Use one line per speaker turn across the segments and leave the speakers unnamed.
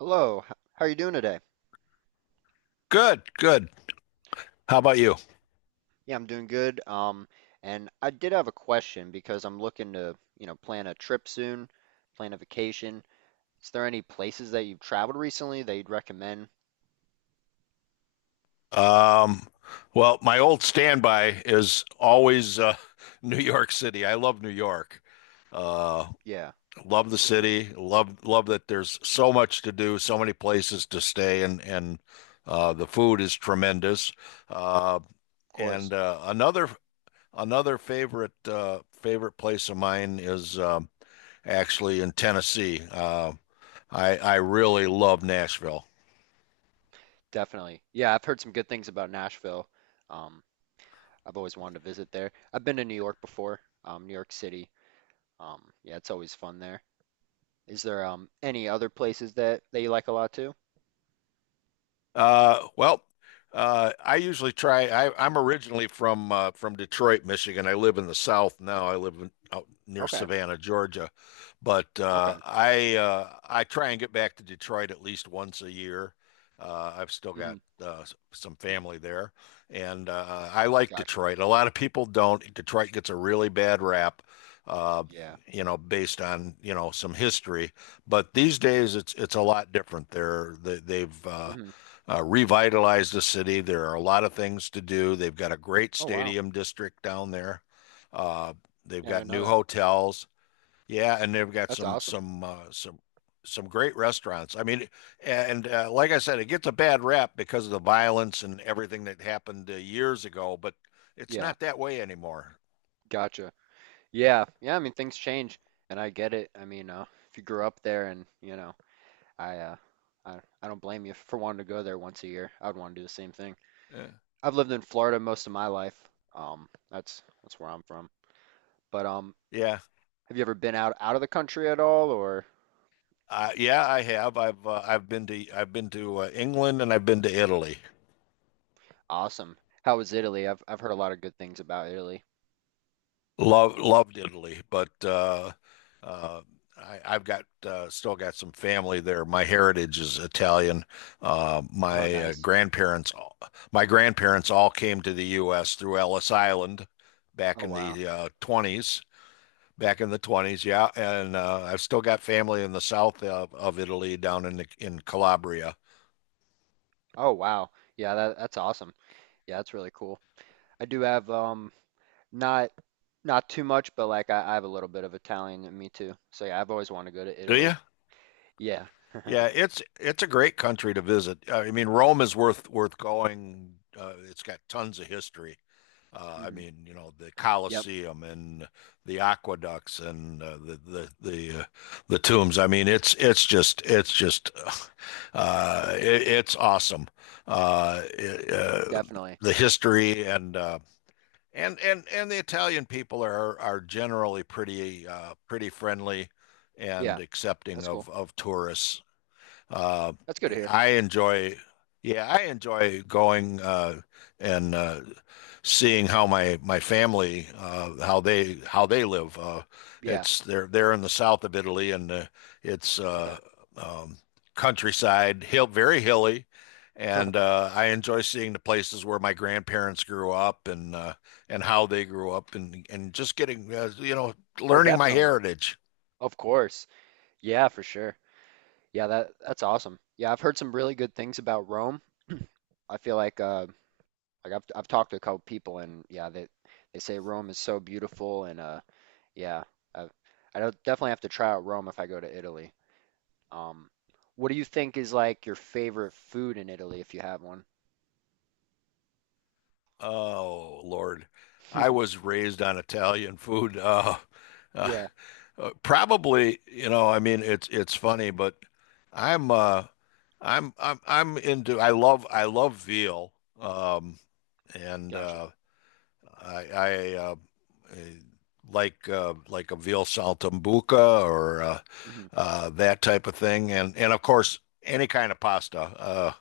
Hello, how are you doing today?
Good, good. How about you?
Yeah, I'm doing good. And I did have a question because I'm looking to, you know, plan a trip soon, plan a vacation. Is there any places that you've traveled recently that you'd recommend?
Um, well, my old standby is always New York City. I love New York. Uh,
Yeah,
love the
for sure.
city. Love that there's so much to do, so many places to stay, and the food is tremendous. Uh,
Of course.
and another another favorite favorite place of mine is actually in Tennessee. I really love Nashville.
Definitely. Yeah, I've heard some good things about Nashville. Um, I've always wanted to visit there. I've been to New York before, New York City. Yeah, it's always fun there. Is there any other places that you like a lot too?
Well, I usually try. I'm originally from Detroit, Michigan. I live in the South now. Out near
Okay.
Savannah, Georgia, but
Okay.
I try and get back to Detroit at least once a year. I've still
Hmm.
got some family there, and I like
Gotcha.
Detroit. A lot of people don't. Detroit gets a really bad rap. Uh,
Yeah.
Based on, some history, but these days it's a lot different. They're they, they've uh,
Hmm.
uh, revitalize the city. There are a lot of things to do. They've got a great
Oh, wow.
stadium district down there. Uh, they've
Yeah, I
got
didn't know
new
that.
hotels. Yeah, and they've got
That's
some
awesome.
some uh, some some great restaurants. I mean, and like I said, it gets a bad rap because of the violence and everything that happened years ago. But it's
Yeah,
not that way anymore.
gotcha. Yeah, yeah. I mean, things change, and I get it. I mean, if you grew up there, and you know, I, uh, I don't blame you for wanting to go there once a year. I would want to do the same thing.
Yeah.
I've lived in Florida most of my life. That's where I'm from. But
Yeah,
have you ever been out of the country at all, or?
yeah, I have. I've been to England and I've been to Italy.
Awesome. How was Italy? I've heard a lot of good things about Italy.
Loved Italy, but uh, I, I've got still got some family there. My heritage is Italian.
Oh,
My
nice.
grandparents all came to the U.S. through Ellis Island back
Oh,
in
wow.
the 20s. Back in the 20s, yeah, and I've still got family in the south of Italy, down in Calabria.
Oh, wow. Yeah, that's awesome. Yeah, that's really cool. I do have not not too much, but like I have a little bit of Italian in me too. So yeah, I've always wanted to go to
Do you?
Italy. Yeah.
Yeah, it's a great country to visit. I mean, Rome is worth going. It's got tons of history. I
Hmm.
mean, the
Yep,
Colosseum and the aqueducts and the tombs. I mean, it's just it's awesome. Uh, it, uh,
definitely.
the history and the Italian people are generally pretty friendly
Yeah,
and accepting
that's cool.
of tourists. Uh,
That's good to hear.
I enjoy, yeah, I enjoy going and seeing how my family how they live.
Yeah.
It's They're in the south of Italy, and it's
Okay.
um, countryside, hill very hilly, and uh, I enjoy seeing the places where my grandparents grew up and how they grew up, and just getting
Oh,
learning my
definitely.
heritage.
Of course. Yeah, for sure. Yeah, that's awesome. Yeah, I've heard some really good things about Rome. I feel like like I've talked to a couple people and yeah, they say Rome is so beautiful and yeah, I I don't definitely have to try out Rome if I go to Italy. Um, what do you think is like your favorite food in Italy if you have one?
Oh Lord, I was raised on Italian food. Uh,
Yeah,
Probably, I mean, it's funny, but I'm uh, I'm into. I love veal. Um, and
gotcha.
I eh, Like a veal saltimbocca or uh,
Hmm.
uh, that type of thing, and of course any kind of pasta. Uh,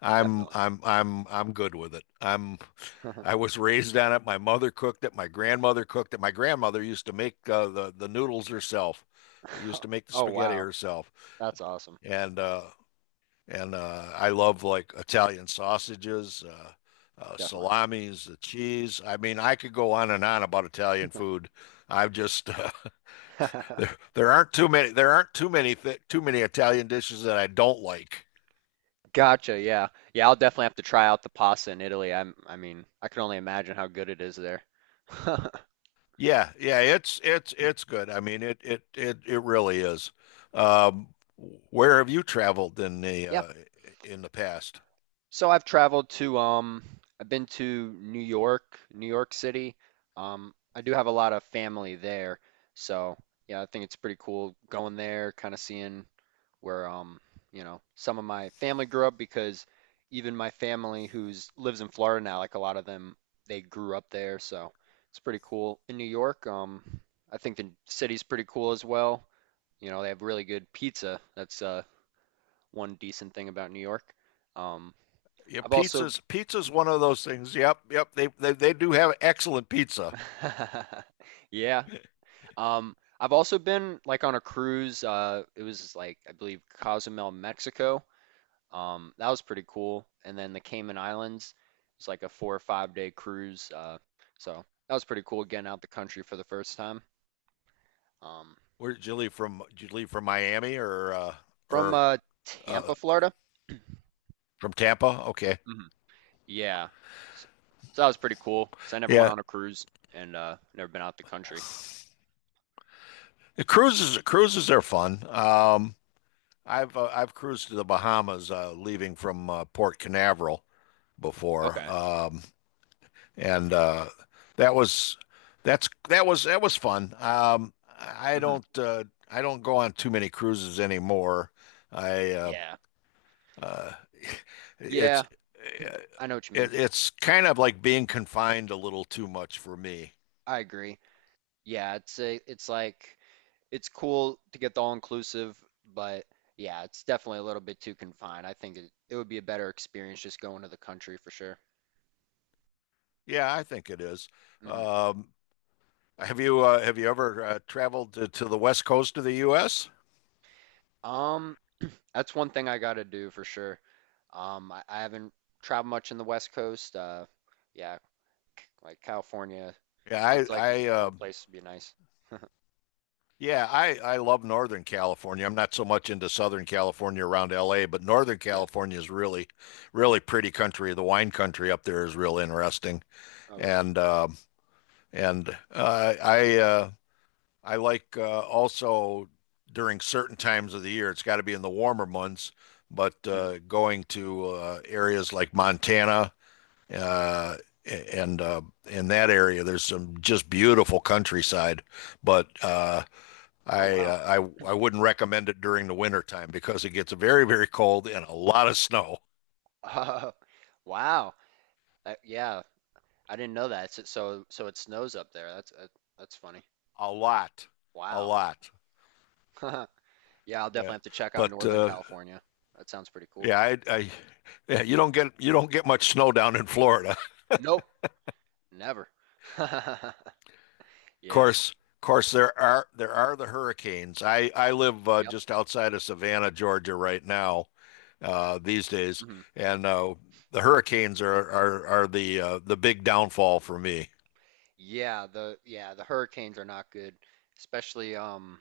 I'm
Definitely.
I'm good with it. I was raised on it. My mother cooked it. My grandmother cooked it. My grandmother used to make the noodles herself. Used to make the
Oh
spaghetti
wow,
herself,
that's awesome.
and uh, and I love like Italian sausages,
Definitely.
salamis, the cheese. I mean, I could go on and on about Italian food. I've just There aren't too many there aren't too many th too many Italian dishes that I don't like.
Gotcha. Yeah. Yeah, I'll definitely have to try out the pasta in Italy. I mean, I can only imagine how good it is there.
Yeah, yeah, it's good. I mean, it really is. Um, where have you traveled
Yeah.
in the past?
So I've traveled to I've been to New York, New York City. I do have a lot of family there. So, yeah, I think it's pretty cool going there, kind of seeing where you know, some of my family grew up because even my family who's lives in Florida now, like a lot of them, they grew up there, so it's pretty cool. In New York, I think the city's pretty cool as well. You know, they have really good pizza. That's one decent thing about New York. Um,
Yeah,
I've also
pizza's one of those things. Yep, yep. They do have excellent pizza.
yeah. I've also been like on a cruise. It was like I believe Cozumel, Mexico. That was pretty cool. And then the Cayman Islands, it's like a 4 or 5 day cruise. So that was pretty cool getting out the country for the first time. Um,
Where did you leave from? Did you leave from Miami or uh,
from
or
uh,
uh,
Tampa, Florida.
from Tampa? Okay,
Hmm. Yeah. S- So that was pretty cool because I never went
yeah.
on a cruise and never been out the country.
The cruises are fun. I've cruised to the Bahamas, leaving from Port Canaveral before,
Okay.
and that was that's that was fun.
Hmm.
I don't go on too many cruises anymore. I
Yeah.
Uh,
Yeah,
it's uh,
I know what you mean.
it's kind of like being confined a little too much for me.
I agree. Yeah, it's like it's cool to get the all inclusive, but yeah, it's definitely a little bit too confined. I think it would be a better experience just going to the country for sure.
Yeah, I think it is.
Hmm.
Um, have you ever traveled to the west coast of the U.S.?
Um, that's one thing I gotta do for sure. I haven't traveled much in the West Coast. Yeah, like California
Yeah,
seems like one place would be nice.
I love Northern California. I'm not so much into Southern California around L.A., but Northern
Yeah.
California is really pretty country. The wine country up there is real interesting,
Oh, really?
and um and I like also during certain times of the year. It's got to be in the warmer months, but
Hmm.
going to areas like Montana uh, and in that area, there's some just beautiful countryside. But
Oh,
I,
wow.
uh, I I wouldn't recommend it during the winter time because it gets very very cold and a lot of snow,
wow. Yeah, I didn't know that. So it snows up there. That's funny.
a lot, a
Wow.
lot.
Yeah, I'll definitely
Yeah,
have to check out
but
Northern California. That sounds pretty cool.
yeah, I yeah, you don't get much snow down in Florida.
Nope, never. Yeah.
Of course, there are the hurricanes. I live
Yep.
just outside of Savannah, Georgia, right now, these days,
Hmm.
and the hurricanes are the big downfall for me.
Yeah, the hurricanes are not good. Especially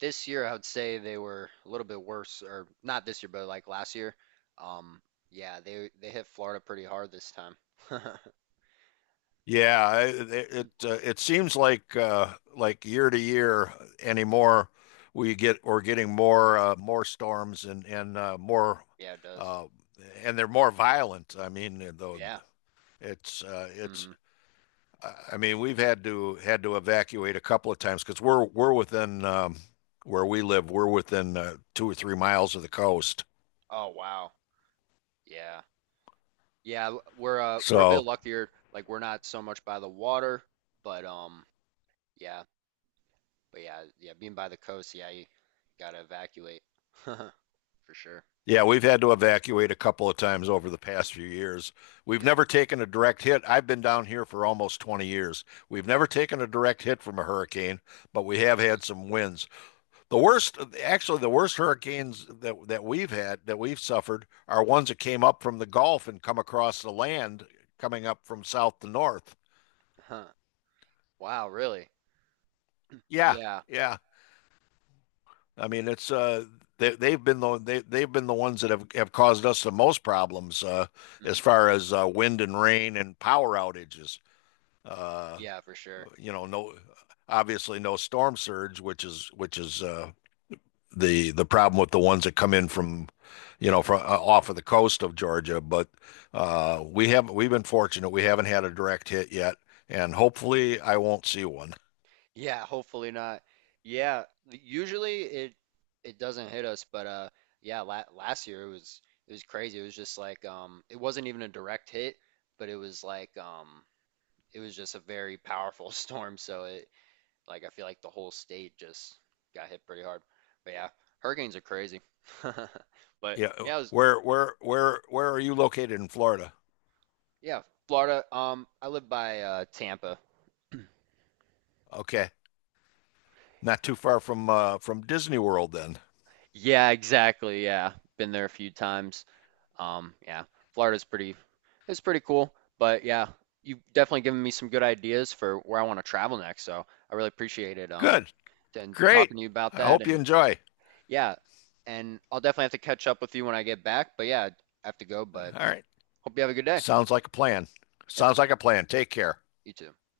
this year I would say they were a little bit worse or not this year, but like last year. Um yeah, they hit Florida pretty hard this time.
Yeah, it seems like year to year anymore, we're getting more storms
Yeah, it does.
uh, and they're more violent. I mean, though
Yeah.
it's
Hmm.
I mean, we've had to evacuate a couple of times because we're within where we live. We're within 2 or 3 miles of the coast.
Oh, wow. Yeah. Yeah, we're a bit
So
luckier. Like we're not so much by the water, but yeah, but yeah, yeah, being by the coast, yeah, you gotta evacuate for sure.
yeah, we've had to evacuate a couple of times over the past few years. We've
Yep,
never taken a direct hit. I've been down here for almost 20 years. We've never taken a direct hit from a hurricane, but we have
that's good.
had some winds. The worst, actually, the worst hurricanes that we've had, that we've suffered, are ones that came up from the Gulf and come across the land coming up from south to north.
Huh. Wow, really?
Yeah,
Yeah.
yeah. I mean, it's they've been the ones that have caused us the most problems as
Hmm.
far as wind and rain and power outages. Uh
Yeah, for sure.
no, obviously no storm surge, which is the problem with the ones that come in from from off of the coast of Georgia, but we've been fortunate. We haven't had a direct hit yet, and
Mhm.
hopefully I won't see one.
Yeah, hopefully not. Yeah, usually it doesn't hit us, but yeah, la last year it was crazy. It was just like it wasn't even a direct hit, but it was like it was just a very powerful storm, so it, like I feel like the whole state just got hit pretty hard. But yeah, hurricanes are crazy. But
Yeah.
yeah, it was
Where are you located in Florida?
yeah, Florida. I live by Tampa.
Okay. Not too far from Disney World then.
Yeah, exactly. Yeah. Been there a few times. Yeah. Florida's pretty it's pretty cool. But yeah, you've definitely given me some good ideas for where I want to travel next. So I really appreciate it.
Good.
And
Great.
talking to you about
I
that
hope you
and
enjoy.
yeah, and I'll definitely have to catch up with you when I get back. But yeah, I have to go,
All
but
right.
hope you have a good day.
Sounds like a plan.
Yep,
Sounds like a plan. Take care.
you too.